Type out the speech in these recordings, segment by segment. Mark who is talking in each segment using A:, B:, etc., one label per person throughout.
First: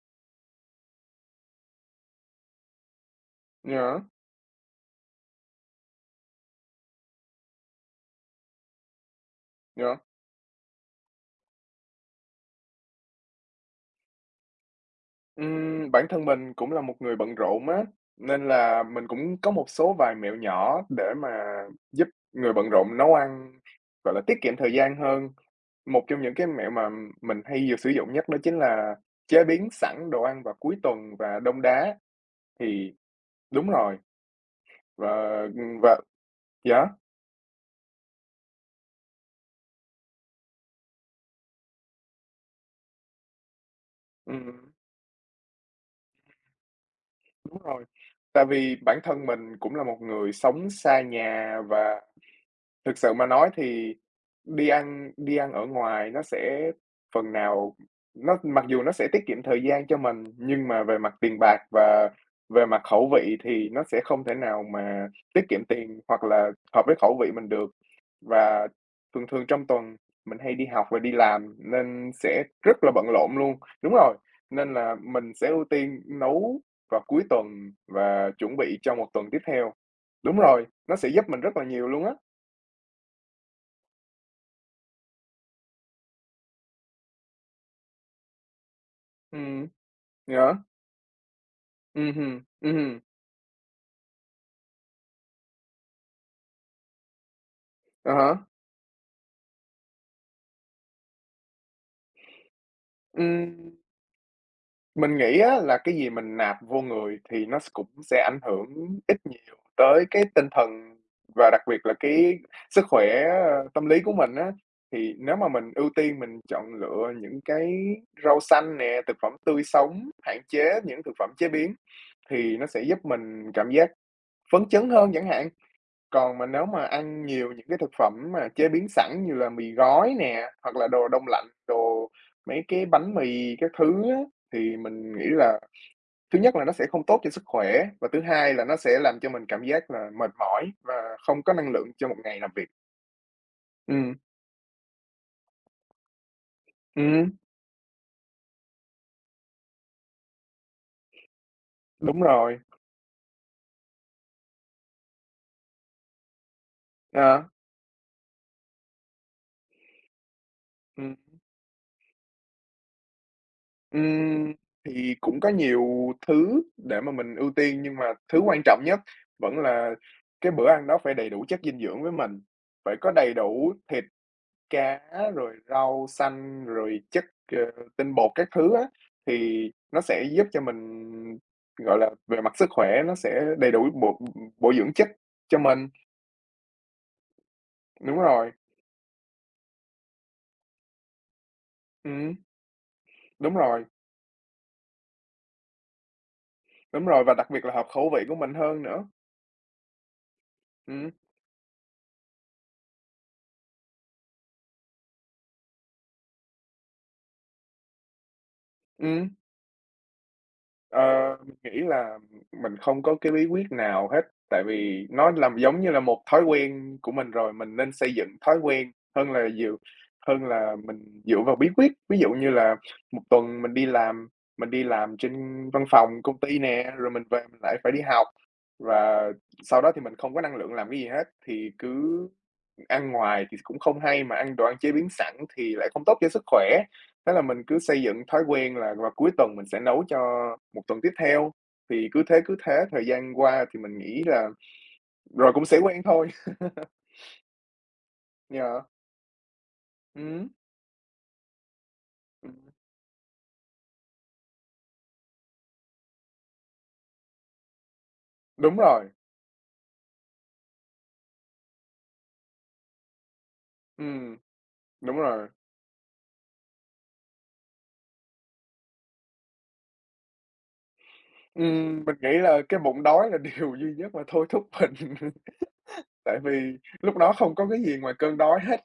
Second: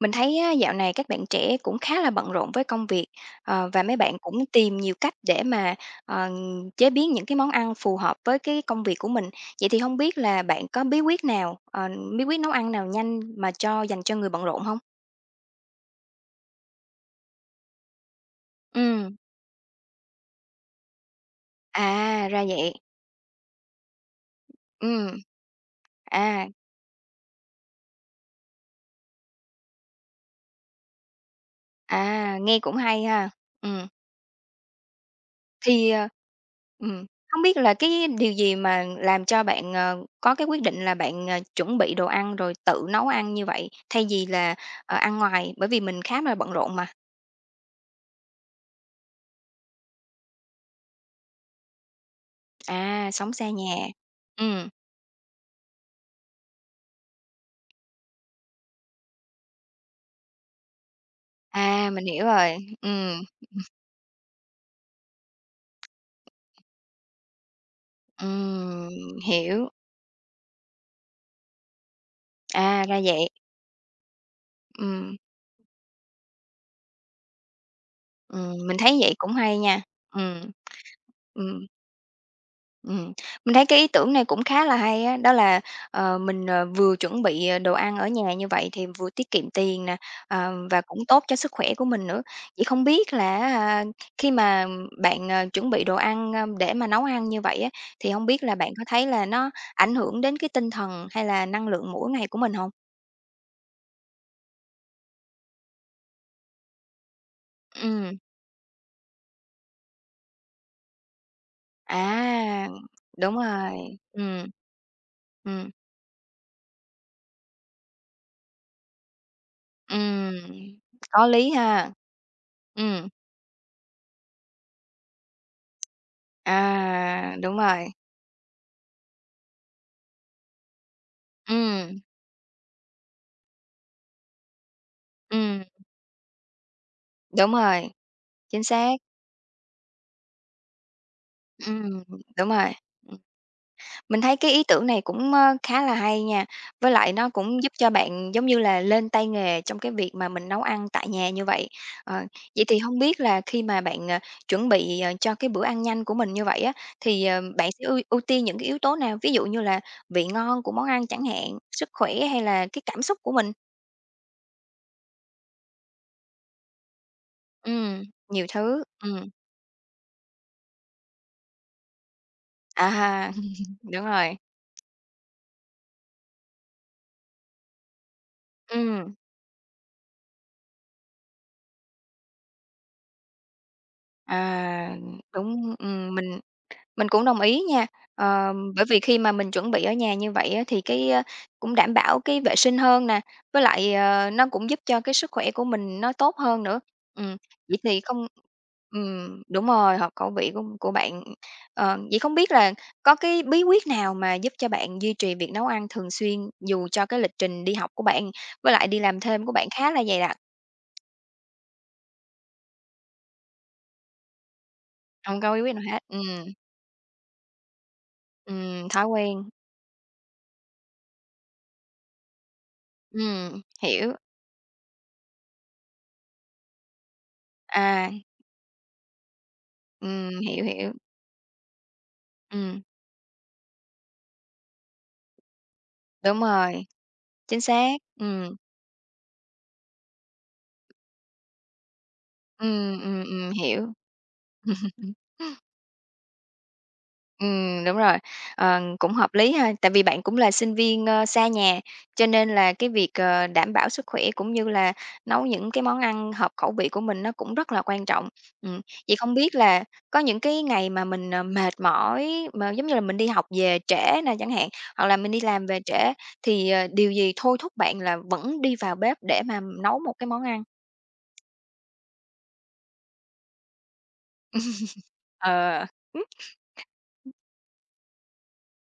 A: Mình thấy á, dạo này các bạn trẻ cũng khá là bận rộn với công việc, và mấy
B: Yeah,
A: bạn cũng tìm nhiều cách để mà, ờ, chế biến những cái món ăn phù hợp với cái công việc của mình. Vậy thì
B: yeah.
A: không biết là bạn có bí quyết nào, bí quyết nấu ăn nào nhanh mà cho dành cho người bận rộn không?
B: Ừm, bản thân mình cũng là một người bận rộn á, nên là mình
A: Ừ,
B: cũng có một số vài mẹo nhỏ để mà giúp
A: à, ra
B: người bận
A: vậy.
B: rộn nấu ăn, gọi là, tiết kiệm thời gian
A: Ừ,
B: hơn. Một trong những cái
A: à,
B: mẹo mà mình hay vừa sử dụng nhất đó chính là chế biến sẵn đồ ăn vào cuối tuần và đông đá.
A: à, nghe cũng
B: Thì
A: hay ha.
B: đúng
A: Ừm.
B: rồi, và, ừm,
A: Thì,
B: và yeah,
A: ừm, hông biết là cái điều gì mà làm cho bạn, có cái quyết định là bạn, chuẩn bị đồ ăn rồi tự nấu ăn như vậy, thay vì là,
B: ừm,
A: ăn ngoài? Bởi vì mình khá là bận rộn mà.
B: đúng rồi. Tại vì bản thân mình cũng là một người sống xa nhà. Và thực
A: À,
B: sự mà
A: sống
B: nói
A: xa nhà.
B: thì
A: Ừm,
B: đi ăn ở ngoài nó sẽ phần nào, nó mặc dù nó sẽ tiết kiệm thời gian cho mình, nhưng mà về mặt tiền bạc
A: à, mình
B: và
A: hiểu rồi.
B: về mặt khẩu vị thì nó sẽ không thể nào mà tiết kiệm tiền hoặc là hợp với khẩu vị mình được. Và
A: Ừm,
B: thường thường trong
A: hiểu.
B: tuần mình hay đi học và đi làm nên sẽ rất
A: À,
B: là
A: ra
B: bận
A: vậy.
B: rộn luôn. Đúng rồi, nên là
A: Ừm,
B: mình sẽ ưu tiên nấu vào cuối tuần và chuẩn
A: mình
B: bị cho
A: thấy
B: một
A: vậy
B: tuần
A: cũng
B: tiếp
A: hay
B: theo.
A: nha.
B: Đúng
A: Ừm.
B: rồi, nó sẽ giúp mình rất
A: Ừm.
B: là nhiều luôn á.
A: Ừm, mình thấy cái ý tưởng này cũng khá là hay á, đó là, mình, vừa chuẩn bị, đồ ăn ở nhà như vậy thì vừa tiết kiệm
B: Ừm.
A: tiền nè,
B: Yeah.
A: và cũng tốt cho sức khỏe của mình nữa.
B: Mhm,
A: Vậy không
B: mhm,
A: biết là á ha, khi mà bạn, chuẩn bị đồ ăn, để mà nấu ăn như vậy á,
B: à
A: thì hông biết
B: há.
A: là bạn có thấy là nó ảnh hưởng đến cái tinh thần hay là năng lượng mỗi ngày của mình hông?
B: Ừm, mình nghĩ á là cái gì mình nạp vô người thì nó cũng
A: Ừm,
B: sẽ ảnh hưởng ít nhiều tới cái tinh thần và đặc biệt là cái
A: à,
B: sức khỏe,
A: đúng
B: tâm
A: rồi,
B: lý của mình
A: ừm,
B: á. Thì nếu mà
A: ừm,
B: mình ưu tiên mình chọn lựa những cái rau xanh nè, thực phẩm tươi sống,
A: ừm,
B: hạn chế những thực
A: có
B: phẩm chế
A: lý
B: biến
A: ha.
B: thì nó sẽ giúp
A: Ừm.
B: mình cảm giác phấn chấn hơn chẳng hạn. Còn mà nếu mà ăn
A: À,
B: nhiều
A: đúng
B: những cái
A: rồi.
B: thực phẩm mà chế biến sẵn như là mì gói nè, hoặc là đồ đông lạnh,
A: Ừm,
B: đồ mấy cái bánh mì các thứ á, thì mình nghĩ là
A: ừm,
B: thứ nhất là nó sẽ không tốt cho sức
A: đúng
B: khỏe,
A: rồi,
B: và thứ hai là
A: chính
B: nó
A: xác.
B: sẽ làm cho mình cảm giác là mệt mỏi và không có năng lượng
A: Ừm,
B: cho một ngày
A: đúng
B: làm việc.
A: rồi. Ừm,
B: Ừm,
A: mình thấy cái ý tưởng này cũng, khá là hay nha, với lại nó
B: ừm,
A: cũng giúp cho bạn, giống như là, lên tay nghề trong cái việc mà mình nấu ăn tại nhà như vậy.
B: đúng
A: Ờ,
B: rồi,
A: vậy thì hông biết là khi mà bạn, chuẩn bị, cho cái bữa ăn nhanh của mình như vậy á, thì,
B: ờ,
A: bạn sẽ ưu ưu tiên những cái yếu tố nào? Ví dụ như là vị ngon của món ăn
B: ừm,
A: chẳng hạn, sức khỏe hay là cái cảm xúc của mình?
B: ừm, thì cũng có nhiều thứ để mà mình ưu tiên, nhưng
A: Ừm,
B: mà thứ
A: nhiều
B: quan trọng
A: thứ,
B: nhất vẫn là cái bữa ăn đó phải đầy đủ chất dinh dưỡng với mình,
A: à
B: phải có đầy
A: ha,
B: đủ thì
A: đúng rồi.
B: cá rồi rau xanh, rồi chất, tinh bột các thứ á,
A: Ừm,
B: thì nó sẽ giúp cho mình, gọi là, về mặt sức khỏe nó sẽ đầy đủ bổ bổ dưỡng
A: à,
B: chất cho
A: đúng,
B: mình.
A: mình cũng đồng ý nha.
B: Đúng rồi,
A: Ờ, bởi vì khi mà mình chuẩn bị ở nhà như vậy á, thì cái, cũng đảm bảo
B: ừm,
A: cái vệ sinh hơn nè,
B: đúng
A: với
B: rồi,
A: lại, nó cũng giúp cho cái sức khỏe của mình nó tốt hơn nữa.
B: đúng rồi, và
A: Ừm,
B: đặc biệt là
A: vậy
B: hợp
A: thì
B: khẩu vị
A: không
B: của mình hơn nữa.
A: đúng rồi, hợp khẩu vị của
B: Ừm,
A: bạn. Ờ, vậy không biết là có cái bí quyết nào mà giúp cho bạn duy trì việc nấu ăn thường xuyên dù cho cái lịch trình đi học của bạn với lại đi làm
B: ừm.
A: thêm của bạn khá là dày đặc?
B: Ờ, mình nghĩ là mình không có cái bí quyết nào hết, tại vì nó
A: Không có
B: làm
A: bí quyết
B: giống
A: nào
B: như
A: hết.
B: là một thói quen của mình rồi, mình nên xây dựng thói quen
A: Thói
B: hơn
A: quen.
B: là dựa hơn là mình dựa vào bí quyết. Ví dụ như là một tuần mình đi
A: Hiểu,
B: làm mình đi làm trên văn phòng công ty nè, rồi mình về mình lại phải đi
A: à,
B: học và sau đó thì mình không có năng
A: hiểu,
B: lượng làm
A: hiểu,
B: cái gì hết, thì cứ
A: ừm,
B: ăn ngoài thì cũng không hay, mà ăn đồ ăn chế biến sẵn thì lại không tốt cho
A: đúng
B: sức khỏe.
A: rồi,
B: Thế là
A: chính
B: mình cứ
A: xác,
B: xây dựng thói
A: ừm,
B: quen là vào cuối tuần mình sẽ nấu cho một tuần tiếp theo, thì cứ thế thời gian qua thì
A: hiểu.
B: mình nghĩ là rồi cũng sẽ quen thôi.
A: Đúng rồi,
B: Yeah,
A: cũng hợp lý ha, tại vì bạn cũng
B: ừm,
A: là sinh viên, xa nhà, cho nên
B: ừm,
A: là cái việc, đảm bảo sức khỏe cũng như là nấu những cái món ăn hợp khẩu vị của mình nó cũng rất là quan trọng.
B: đúng
A: Ừm,
B: rồi,
A: vậy không biết là có những cái ngày mà mình, mệt mỏi, mà giống như là mình đi học về trễ nè
B: ừm,
A: chẳng hạn, hoặc
B: đúng
A: là mình đi
B: rồi.
A: làm về trễ thì, điều gì thôi thúc bạn là vẫn đi vào bếp để mà nấu một cái món ăn?
B: Mình nghĩ là cái bụng đói là điều duy nhất mà thôi thúc mình,
A: Ờ,
B: tại vì lúc đó không có cái gì ngoài cơn đói hết.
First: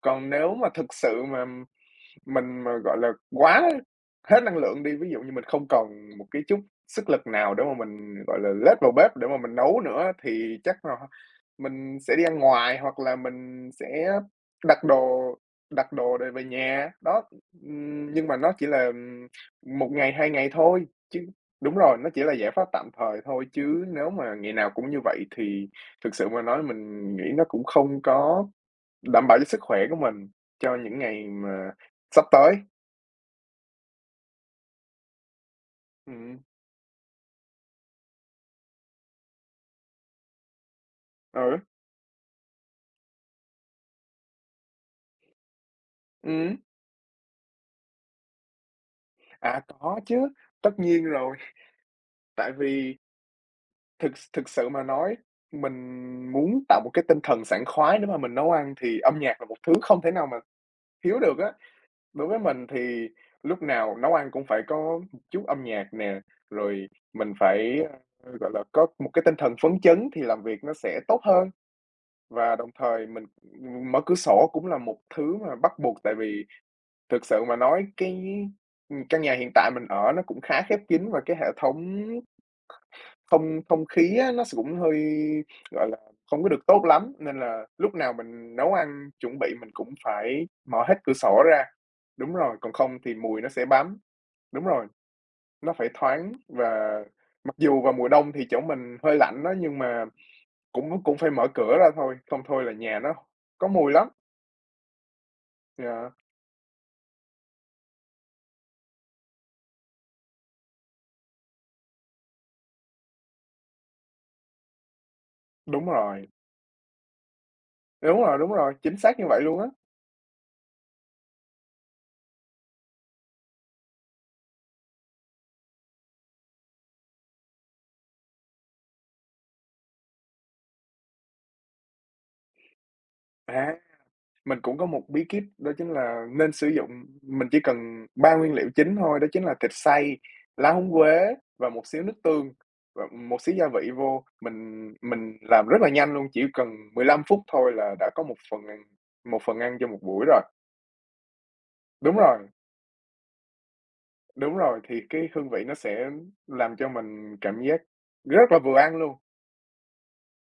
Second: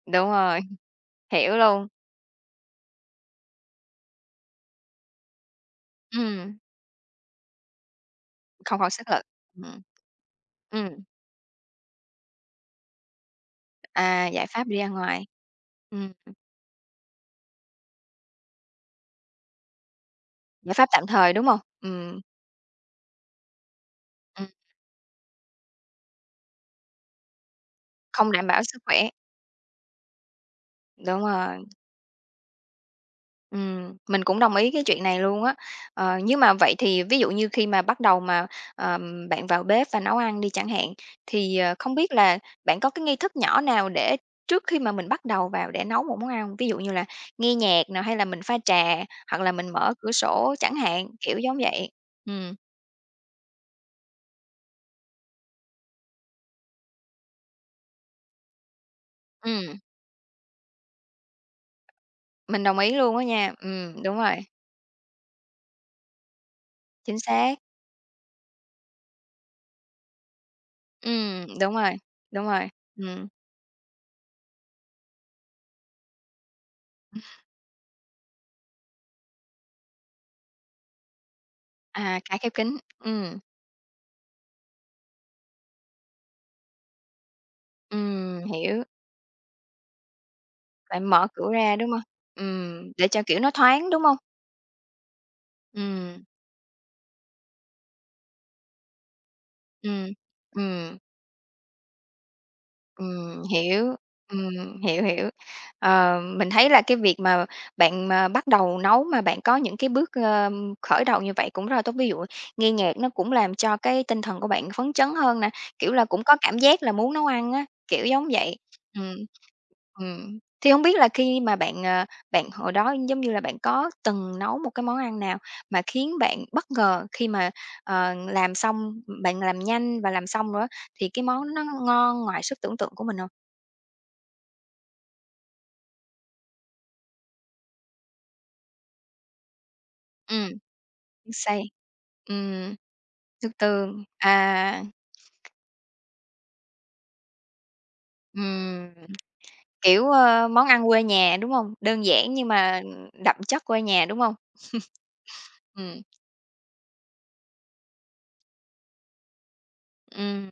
B: Còn
A: đúng
B: nếu
A: rồi,
B: mà thực sự mà
A: hiểu luôn,
B: mình mà, gọi là, quá hết năng lượng đi, ví dụ như mình không còn một cái
A: ừm,
B: chút sức lực nào để mà mình, gọi là, lết
A: không còn
B: vào
A: sức
B: bếp
A: lực,
B: để mà mình
A: ừm.
B: nấu nữa thì chắc
A: Ừm.
B: là mình sẽ đi ăn ngoài hoặc là mình sẽ
A: À, giải pháp đi
B: đặt
A: ra
B: đồ
A: ngoài.
B: đặt
A: Ừm,
B: đồ để về nhà. Đó, nhưng mà nó chỉ là một ngày, 2 ngày
A: giải
B: thôi,
A: pháp tạm
B: chứ
A: thời, đúng hông?
B: đúng rồi, nó chỉ là giải pháp tạm thời thôi, chứ nếu mà
A: Ừm,
B: ngày nào cũng như vậy thì thực sự mà nói mình nghĩ nó cũng không
A: không đảm
B: có
A: bảo sức khỏe.
B: đảm bảo cho sức khỏe của mình cho những
A: Đúng
B: ngày
A: rồi,
B: mà sắp tới,
A: mình cũng đồng ý cái chuyện này luôn á.
B: ừ,
A: Ờ, nhưng mà vậy thì ví dụ như khi mà bắt đầu mà, bạn vào bếp và nấu ăn đi chẳng hạn,
B: ừ,
A: thì, không biết là bạn có cái nghi thức nhỏ nào để trước khi mà mình bắt đầu vào để nấu một món ăn
B: ừm,
A: hông? Ví dụ như là nghe nhạc nè, hay là mình pha trà, hoặc là
B: à,
A: mình mở
B: có
A: cửa
B: chứ,
A: sổ
B: tất
A: chẳng
B: nhiên
A: hạn,
B: rồi,
A: kiểu giống vậy.
B: tại
A: Ừm,
B: vì thực thực sự mà nói, mình muốn tạo một cái tinh thần sảng khoái để mà mình nấu ăn thì âm nhạc là một thứ
A: ừm,
B: không thể nào mà thiếu được á. Đối với
A: mình
B: mình
A: đồng ý
B: thì
A: luôn á nha.
B: lúc nào nấu
A: Đúng
B: ăn
A: rồi,
B: cũng phải có một chút âm nhạc nè, rồi
A: chính
B: mình
A: xác.
B: phải, gọi là, có một cái tinh thần phấn chấn thì làm việc nó sẽ tốt
A: Ừm,
B: hơn.
A: đúng rồi, đúng
B: Và
A: rồi,
B: đồng thời mình
A: ừm,
B: mở cửa sổ cũng là một thứ mà bắt buộc, tại vì thực sự mà nói cái căn nhà hiện tại mình ở nó cũng khá khép kín và cái hệ thống
A: à, cả khép kín,
B: thông thông khí á, nó cũng hơi, gọi là, không có được tốt lắm, nên là lúc nào mình nấu
A: hiểu,
B: ăn, chuẩn bị mình cũng phải mở hết
A: bạn
B: cửa
A: mở
B: sổ
A: cửa
B: ra.
A: ra, đúng hông?
B: Đúng rồi, còn không
A: Để
B: thì
A: cho,
B: mùi
A: kiểu,
B: nó
A: nó
B: sẽ
A: thoáng,
B: bám.
A: đúng hông?
B: Đúng rồi, nó phải
A: Ừm,
B: thoáng và mặc dù vào mùa đông thì chỗ mình hơi lạnh đó, nhưng mà
A: ừm, ừm,
B: cũng cũng phải mở cửa ra thôi, không thôi là nhà nó có mùi
A: hiểu,
B: lắm.
A: hiểu, hiểu.
B: Dạ,
A: Ờ, mình thấy là cái việc mà bạn mà bắt đầu nấu mà bạn có những cái bước, khởi đầu như vậy cũng rất là tốt, ví dụ nghe nhạc nó cũng làm cho cái tinh thần của bạn phấn chấn hơn nè,
B: đúng
A: kiểu là, cũng
B: rồi,
A: có cảm giác là muốn nấu ăn á, kiểu
B: đúng
A: giống
B: rồi, đúng
A: vậy,
B: rồi, chính
A: ừm.
B: xác như vậy luôn á.
A: Thì hông biết là khi mà bạn hồi đó, giống như là, bạn có từng nấu một cái món ăn nào mà khiến bạn bất ngờ khi mà, làm xong bạn làm nhanh và làm xong rồi á, thì cái món nó ngon ngoài sức tưởng tượng của mình hông?
B: À. Mình cũng có một bí kíp đó chính là nên sử dụng mình chỉ cần 3 nguyên liệu chính thôi, đó chính là thịt xay,
A: Ừm,
B: lá húng
A: nước
B: quế
A: sôi.
B: và một xíu nước tương
A: Ừm,
B: và một
A: nước
B: xíu gia vị
A: tương,
B: vô.
A: à,
B: Mình làm rất là nhanh luôn, chỉ cần 15 phút thôi là đã có một phần ăn
A: ừm,
B: một phần ăn cho một
A: kiểu,
B: buổi rồi.
A: món ăn quê nhà, đúng hông? Đơn
B: Đúng
A: giản
B: rồi,
A: nhưng mà đậm chất quê nhà, đúng hông?
B: đúng rồi, thì cái hương vị nó
A: Ừm,
B: sẽ làm cho mình cảm giác rất là vừa ăn luôn.
A: ừm.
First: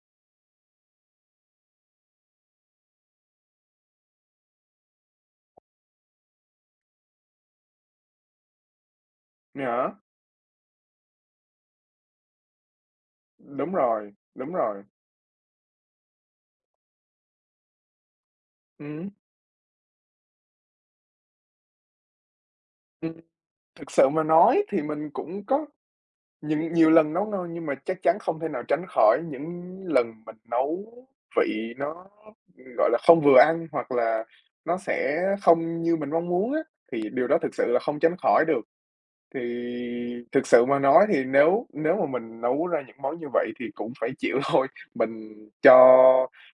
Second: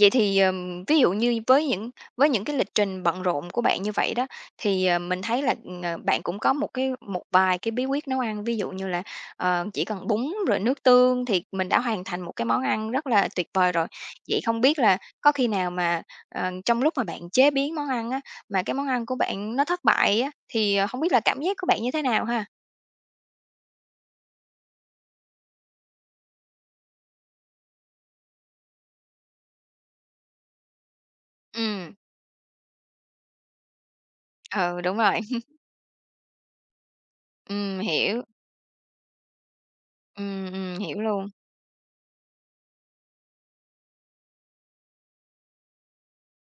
A: Vậy thì, ví dụ như với những cái lịch trình bận rộn của bạn như vậy đó, thì, mình thấy là, bạn cũng có một cái một vài cái bí quyết nấu ăn, ví dụ như là, chỉ
B: Nhở?
A: cần bún rồi nước tương thì mình đã hoàn thành một cái món ăn rất là tuyệt
B: Đúng
A: vời rồi.
B: rồi,
A: Vậy
B: đúng
A: không biết
B: rồi.
A: là có khi nào mà, trong lúc mà bạn chế biến món ăn á, mà cái món ăn
B: Ừm,
A: của bạn nó thất bại á, thì, hông biết là cảm giác của bạn như thế nào ha?
B: ừm, thực sự mà nói thì mình cũng có nhưng nhiều lần nấu ngon nhưng mà chắc chắn không thể nào tránh khỏi những lần mình nấu vị
A: Ừm,
B: nó, gọi là, không vừa ăn hoặc là nó
A: ừ, đúng
B: sẽ
A: rồi.
B: không như mình mong muốn á, thì điều đó thực sự là không tránh
A: Hiểu,
B: khỏi được. Thì thực sự mà
A: hiểu
B: nói thì
A: luôn.
B: nếu nếu mà mình nấu ra những món như vậy thì cũng phải chịu thôi, mình cho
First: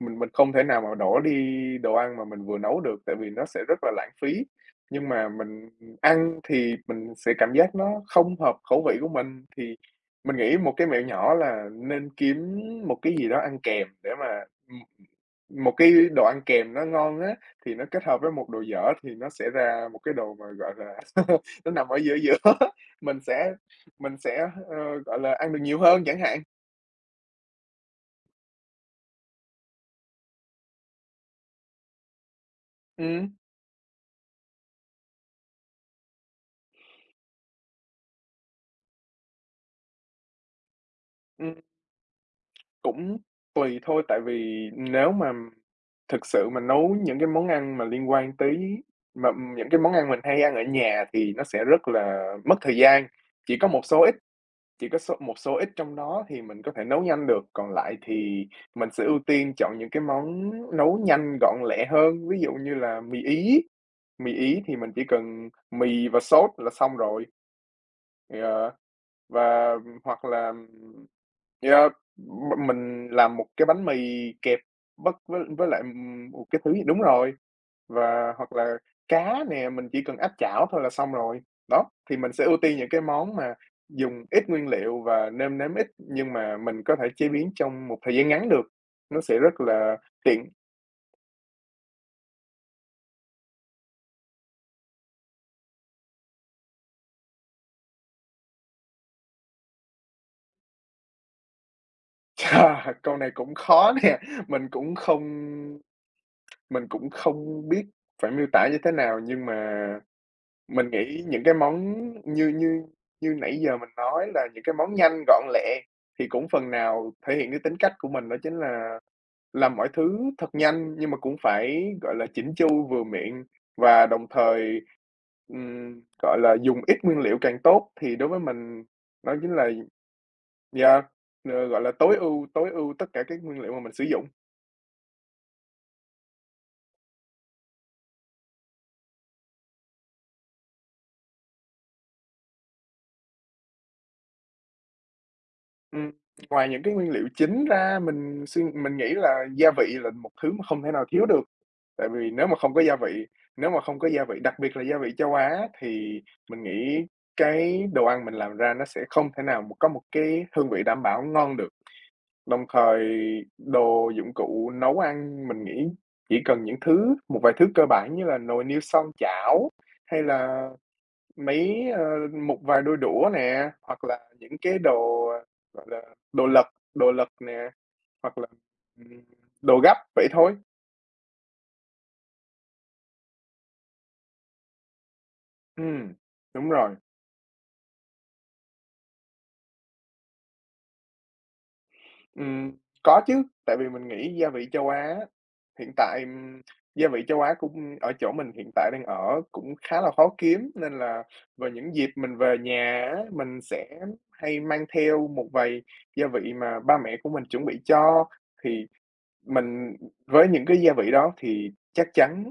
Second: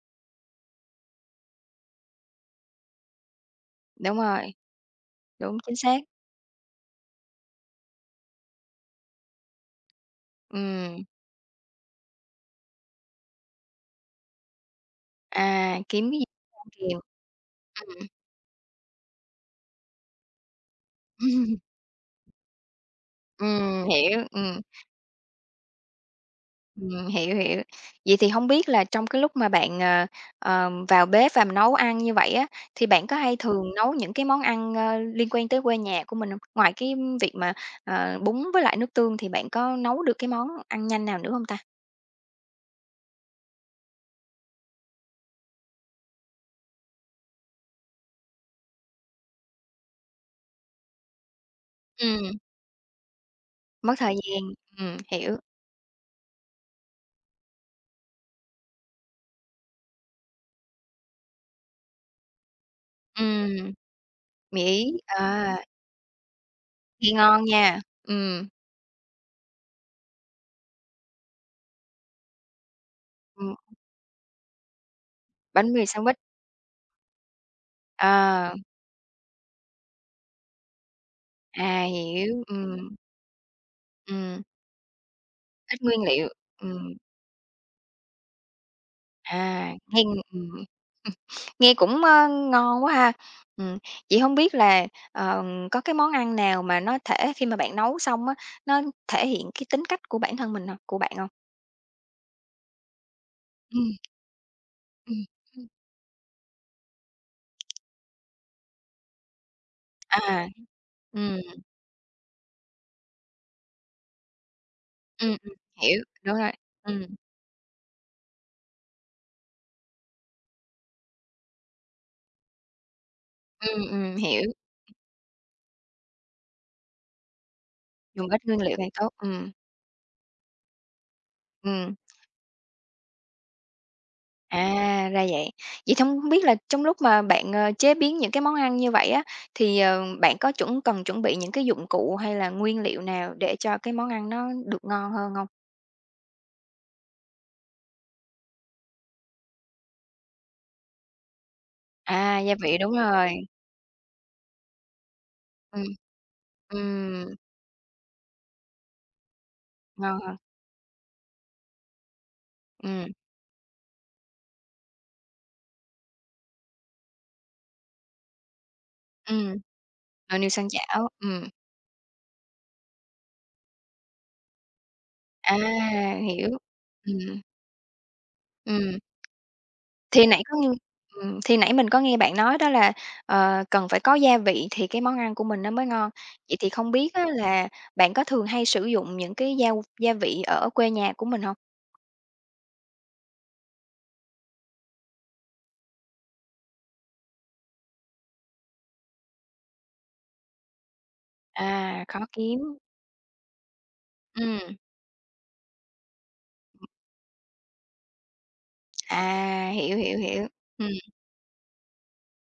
B: mình không thể nào mà đổ đi đồ ăn mà mình vừa nấu được, tại vì nó sẽ rất là lãng
A: Đúng
B: phí.
A: rồi,
B: Nhưng mà
A: đúng,
B: mình
A: chính xác.
B: ăn thì mình sẽ cảm giác nó không hợp khẩu vị của mình, thì mình nghĩ một cái mẹo
A: Ừm.
B: nhỏ là nên kiếm một cái gì đó ăn kèm để mà một
A: À,
B: cái
A: kiếm cái
B: đồ
A: gì
B: ăn
A: không
B: kèm nó
A: kìm.
B: ngon á, thì nó kết hợp với một đồ dở thì nó sẽ ra một cái đồ mà, gọi là, nó nằm ở giữa giữa, mình sẽ mình
A: Hiểu,
B: sẽ, gọi là, ăn được nhiều hơn chẳng hạn.
A: hiểu, hiểu. Vậy thì không biết là trong cái lúc mà bạn, vào bếp và nấu ăn như vậy á, thì bạn có
B: Ừm,
A: hay thường nấu những cái món ăn, liên quan tới quê nhà của mình hông? Ngoài cái việc mà, bún với lại nước tương thì bạn có nấu được cái món ăn nhanh nào nữa không
B: ừm,
A: ta?
B: cũng tùy thôi, tại vì nếu mà thực sự mà nấu những cái món ăn mà liên quan tới mà những cái món ăn mình hay ăn ở nhà thì nó sẽ rất là
A: Ừm,
B: mất thời gian, chỉ có một
A: mất
B: số ít.
A: thời gian,
B: Chỉ có số một
A: hiểu.
B: số ít trong đó thì mình có thể nấu nhanh được, còn lại thì mình sẽ ưu tiên chọn những cái món nấu nhanh gọn lẹ hơn, ví dụ như là mì Ý.
A: Ừm,
B: Mì Ý
A: mì
B: thì
A: Ý,
B: mình chỉ
A: à,
B: cần mì và sốt là xong
A: nghe
B: rồi,
A: ngon nha.
B: ờ, và hoặc là yeah, mình làm một
A: Ừm,
B: cái bánh mì kẹp bất với
A: bánh
B: lại,
A: mì sandwich,
B: một cái thứ gì đúng rồi,
A: ờ,
B: và hoặc là cá nè, mình chỉ cần áp chảo thôi là xong rồi. Đó,
A: à,
B: thì mình
A: hiểu,
B: sẽ ưu tiên những cái món mà dùng
A: ừm.
B: ít nguyên liệu và nêm nếm
A: Ít
B: ít,
A: nguyên liệu,
B: nhưng mà mình
A: ừm,
B: có thể chế biến trong một thời gian ngắn được, nó sẽ rất
A: à,
B: là
A: nghe
B: tiện.
A: ừm, nghe cũng, ngon quá ha. Ừm, vậy hông biết là, ờ, có cái món ăn nào mà nó thể khi mà bạn nấu xong á, nó thể hiện cái tính cách của bản thân mình hông, của bạn hông?
B: Chà, câu này cũng khó
A: Ừm,
B: nè, mình cũng không
A: ừm, ừm.
B: mình cũng không biết phải miêu tả như thế nào, nhưng mà
A: À,
B: mình nghĩ
A: ừm,
B: những cái món như như như nãy giờ mình nói là những cái món nhanh,
A: ừm,
B: gọn
A: ừm,
B: lẹ
A: hiểu,
B: thì
A: đúng
B: cũng
A: rồi.
B: phần
A: Ừm,
B: nào thể hiện cái tính cách của mình, đó chính là làm mọi thứ thật nhanh nhưng mà cũng phải, gọi là, chỉn chu, vừa miệng và đồng
A: hiểu,
B: thời, gọi là, dùng ít nguyên liệu càng tốt. Thì
A: dùng
B: đối với
A: ít nguyên liệu
B: mình
A: càng tốt,
B: đó chính là yeah, gọi là,
A: ừm.
B: tối ưu tất cả các nguyên liệu mà mình sử dụng.
A: À, ra vậy. Vậy thì hông biết là trong lúc mà bạn, chế biến những cái món ăn như vậy á, thì, bạn có cần chuẩn bị những cái dụng cụ hay là nguyên liệu nào để cho cái món ăn nó được ngon hơn không?
B: Ừm, Ngoài những cái nguyên liệu chính ra mình nghĩ là gia vị là một thứ mà không thể nào thiếu được, tại vì
A: À,
B: nếu
A: gia
B: mà không
A: vị,
B: có
A: đúng
B: gia vị
A: rồi.
B: nếu mà không có gia vị, đặc biệt là gia vị châu Á
A: Ừm.
B: thì mình nghĩ
A: Ừm,
B: cái đồ ăn mình làm ra nó sẽ không thể nào mà có một
A: ngon hơn.
B: cái hương vị đảm bảo ngon được. Đồng thời
A: Ừm,
B: đồ dụng cụ nấu ăn mình nghĩ chỉ cần những thứ một vài thứ cơ bản như là nồi niêu xoong
A: ừm,
B: chảo hay
A: nồi niêu xoăn
B: là
A: chảo.
B: mấy, một vài đôi đũa nè, hoặc là những cái đồ,
A: À,
B: gọi là, đồ
A: hiểu.
B: lật đồ lật
A: Ừm,
B: nè, hoặc là,
A: ừm.
B: ừm, đồ gấp
A: Thì
B: vậy
A: nãy
B: thôi.
A: có nghe thì nãy mình có nghe bạn nói đó là, cần phải có gia vị thì cái món ăn của mình nó mới ngon.
B: Ừm,
A: Vậy thì
B: đúng
A: không
B: rồi.
A: biết á là bạn có thường hay sử dụng những cái dao gia vị ở quê nhà của mình hông?
B: Ừm, có chứ, tại vì mình nghĩ gia vị châu Á á, hiện tại, gia vị châu Á cũng ở chỗ mình hiện tại đang ở cũng khá là khó kiếm, nên là vào những
A: À,
B: dịp
A: khó
B: mình về
A: kiếm.
B: nhà á, mình sẽ hay
A: Ừm,
B: mang theo một vài gia vị mà ba mẹ của mình chuẩn bị cho, thì
A: à,
B: mình
A: hiểu, hiểu,
B: với
A: hiểu.
B: những cái
A: Ừm,
B: gia vị đó thì chắc chắn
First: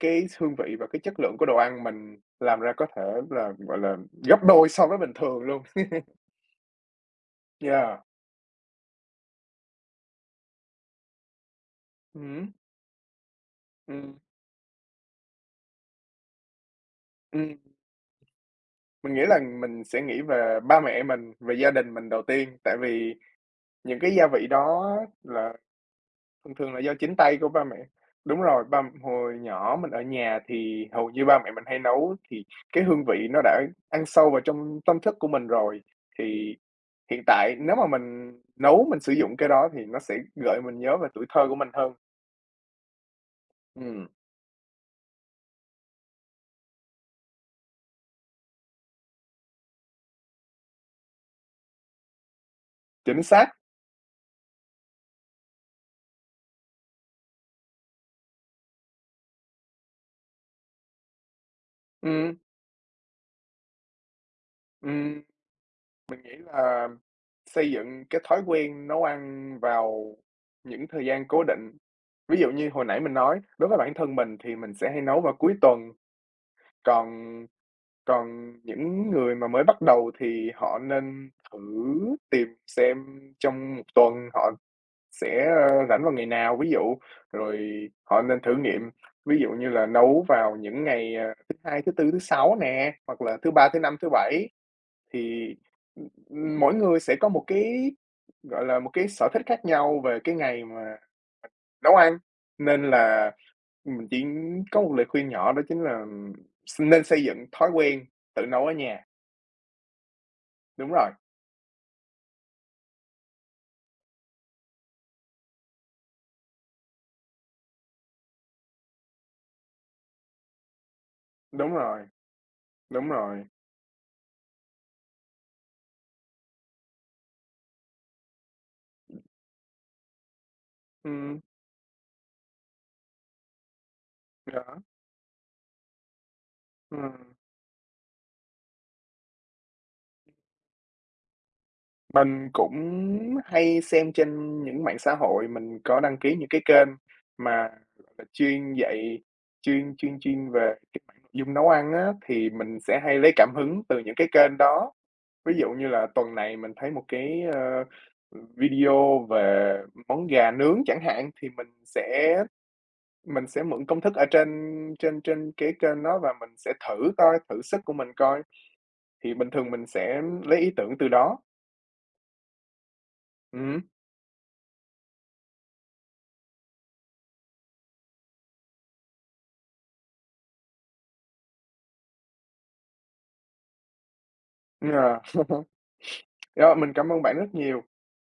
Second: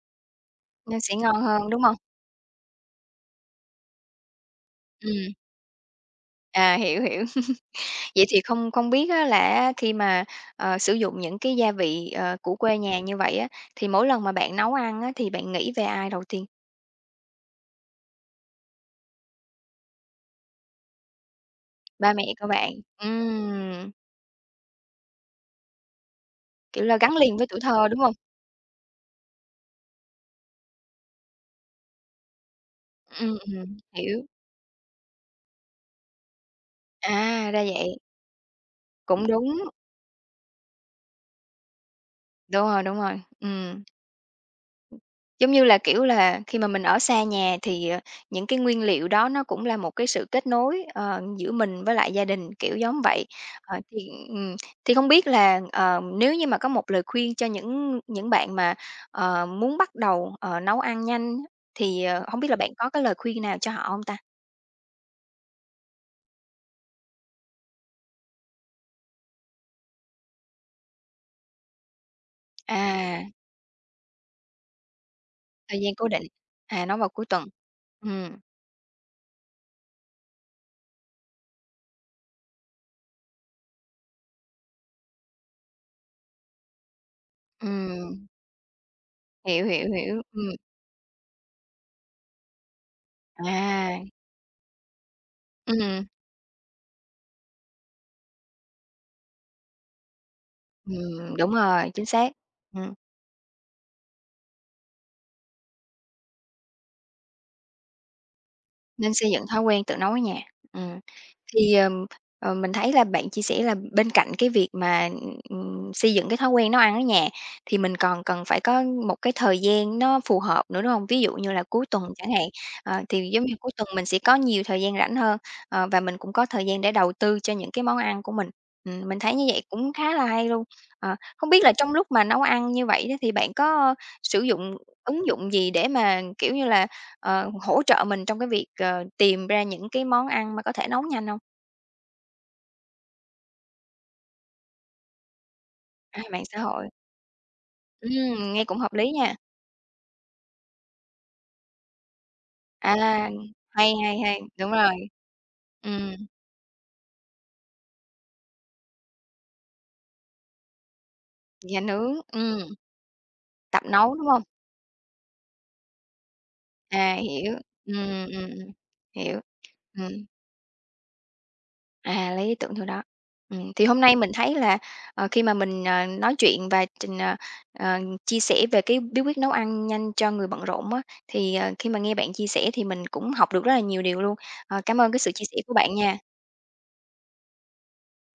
B: cái hương vị và
A: nó
B: cái chất
A: sẽ ngon
B: lượng của đồ
A: hơn, đúng
B: ăn
A: hông?
B: mình làm ra có thể là, gọi là, gấp đôi so với bình
A: Ừm,
B: thường luôn.
A: à, hiểu, hiểu.
B: Yeah.
A: Vậy thì không không biết á là á khi mà, sử dụng những cái gia vị,
B: Ừm
A: của quê nhà như vậy á, thì mỗi
B: ừm,
A: lần mà bạn nấu ăn á thì bạn nghĩ về ai đầu tiên?
B: ừm. Mình nghĩ là mình sẽ nghĩ về ba mẹ mình, về gia đình mình
A: Ba
B: đầu
A: mẹ của
B: tiên,
A: bạn.
B: tại vì
A: Ừm.
B: những cái gia vị đó là thường thường là
A: Kiểu
B: do
A: là,
B: chính
A: gắn
B: tay
A: liền với
B: của
A: tuổi
B: ba mẹ.
A: thơ, đúng hông?
B: Đúng rồi, ba hồi nhỏ mình ở nhà thì hầu như ba mẹ mình hay nấu, thì cái hương vị nó đã ăn
A: Hiểu.
B: sâu vào trong tâm thức của mình rồi, thì hiện
A: À,
B: tại
A: ra
B: nếu mà
A: vậy,
B: mình nấu mình sử
A: cũng
B: dụng cái
A: đúng.
B: đó thì nó sẽ gợi mình nhớ về tuổi thơ của mình hơn.
A: Đúng rồi, đúng rồi.
B: Ừm,
A: Giống như là, kiểu là, khi mà mình ở xa nhà thì, những cái nguyên liệu đó nó cũng là một cái sự kết nối, giữa mình với lại gia đình, kiểu giống
B: chính
A: vậy.
B: xác.
A: Ờ, thì không biết là, nếu như mà có một lời khuyên cho những bạn mà, muốn bắt đầu, nấu ăn nhanh thì,
B: Ừm,
A: hông biết là bạn có cái lời khuyên nào cho họ hông ta?
B: ừm, mình nghĩ là xây dựng cái thói quen nấu ăn vào những thời gian cố định. Ví dụ như hồi nãy mình
A: À,
B: nói, đối với bản thân mình thì mình sẽ hay nấu vào cuối tuần,
A: thời gian cố định, à, nấu
B: còn
A: vào cuối tuần. Ừm.
B: còn những người mà mới bắt đầu thì họ nên thử tìm xem trong 1 tuần họ sẽ, rảnh vào ngày nào, ví dụ, rồi họ
A: Ừm,
B: nên thử nghiệm, ví dụ
A: hiểu,
B: như là
A: hiểu, hiểu,
B: nấu vào những ngày, à, thứ Hai, thứ Tư, thứ Sáu nè, hoặc là thứ Ba, thứ Năm,
A: à,
B: thứ Bảy, thì,
A: ừm,
B: mỗi người sẽ có một cái, gọi là, một cái sở thích khác nhau về cái ngày mà
A: đúng rồi,
B: nấu
A: chính
B: ăn.
A: xác,
B: Nên
A: ừm.
B: là mình chỉ có một lời khuyên nhỏ đó chính là s nên xây dựng thói quen tự nấu ở nhà.
A: Nên xây dựng thói quen tự nấu ở nhà.
B: Đúng
A: Ừm,
B: rồi,
A: thì, ờm, mình thấy là bạn chia sẻ là bên cạnh cái việc mà, xây dựng cái thói quen nấu ăn ở nhà thì mình còn cần phải có một cái thời gian nó phù hợp nữa, đúng hông? Ví dụ như là
B: đúng
A: cuối
B: rồi,
A: tuần chẳng hạn,
B: đúng
A: thì
B: rồi.
A: giống như cuối tuần mình sẽ có nhiều thời gian rảnh hơn, và mình cũng có thời gian để đầu tư cho những cái món ăn của mình. Mình thấy như vậy cũng khá là hay luôn. Ờ,
B: Ừ
A: không biết là trong lúc mà nấu ăn như vậy đó thì bạn có sử dụng
B: đó,
A: ứng dụng gì để mà, kiểu như là,
B: ừm.
A: hỗ trợ mình trong cái việc, tìm ra những cái món ăn mà có thể nấu nhanh không?
B: Mình cũng hay xem trên những mạng xã hội, mình có đăng
A: À,
B: ký
A: mạng
B: những
A: xã
B: cái kênh
A: hội.
B: mà, gọi là,
A: Ừm, nghe
B: chuyên
A: cũng hợp lý
B: dạy
A: nha.
B: chuyên chuyên chuyên về cái mảng nội dung nấu ăn á, thì mình
A: À,
B: sẽ hay lấy cảm hứng
A: hay,
B: từ những
A: hay,
B: cái
A: hay,
B: kênh
A: đúng
B: đó.
A: rồi.
B: Ví dụ như là
A: Ừm,
B: tuần này mình thấy một cái, video về món gà nướng chẳng hạn, thì mình
A: gà nướng,
B: sẽ mình sẽ
A: tập
B: mượn công thức
A: nấu,
B: ở
A: đúng không?
B: trên trên trên cái kênh đó và mình sẽ thử
A: À,
B: coi,
A: hiểu,
B: thử sức của
A: ừm,
B: mình
A: ừm,
B: coi,
A: ừm,
B: thì
A: hiểu,
B: bình thường mình
A: ừm.
B: sẽ lấy ý tưởng từ đó.
A: À, lấy ý tưởng từ đó.
B: Ừm,
A: Thì hôm nay mình thấy là, khi mà mình, nói chuyện và ờ, chia sẻ về cái bí quyết nấu ăn nhanh cho người bận rộn á, thì, khi mà nghe bạn chia sẻ thì mình cũng học được rất là nhiều điều luôn. Ờ, cảm ơn
B: yeah.
A: cái sự chia sẻ của bạn nha.
B: Rồi mình cảm ơn bạn rất nhiều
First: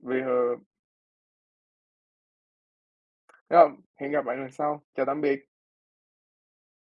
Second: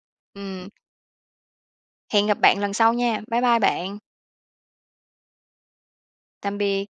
B: vì,
A: Ừm, hẹn gặp bạn lần sau nha. Bye bye
B: yeah,
A: bạn.
B: hẹn gặp bạn lần sau. Chào tạm biệt.
A: Tạm biệt.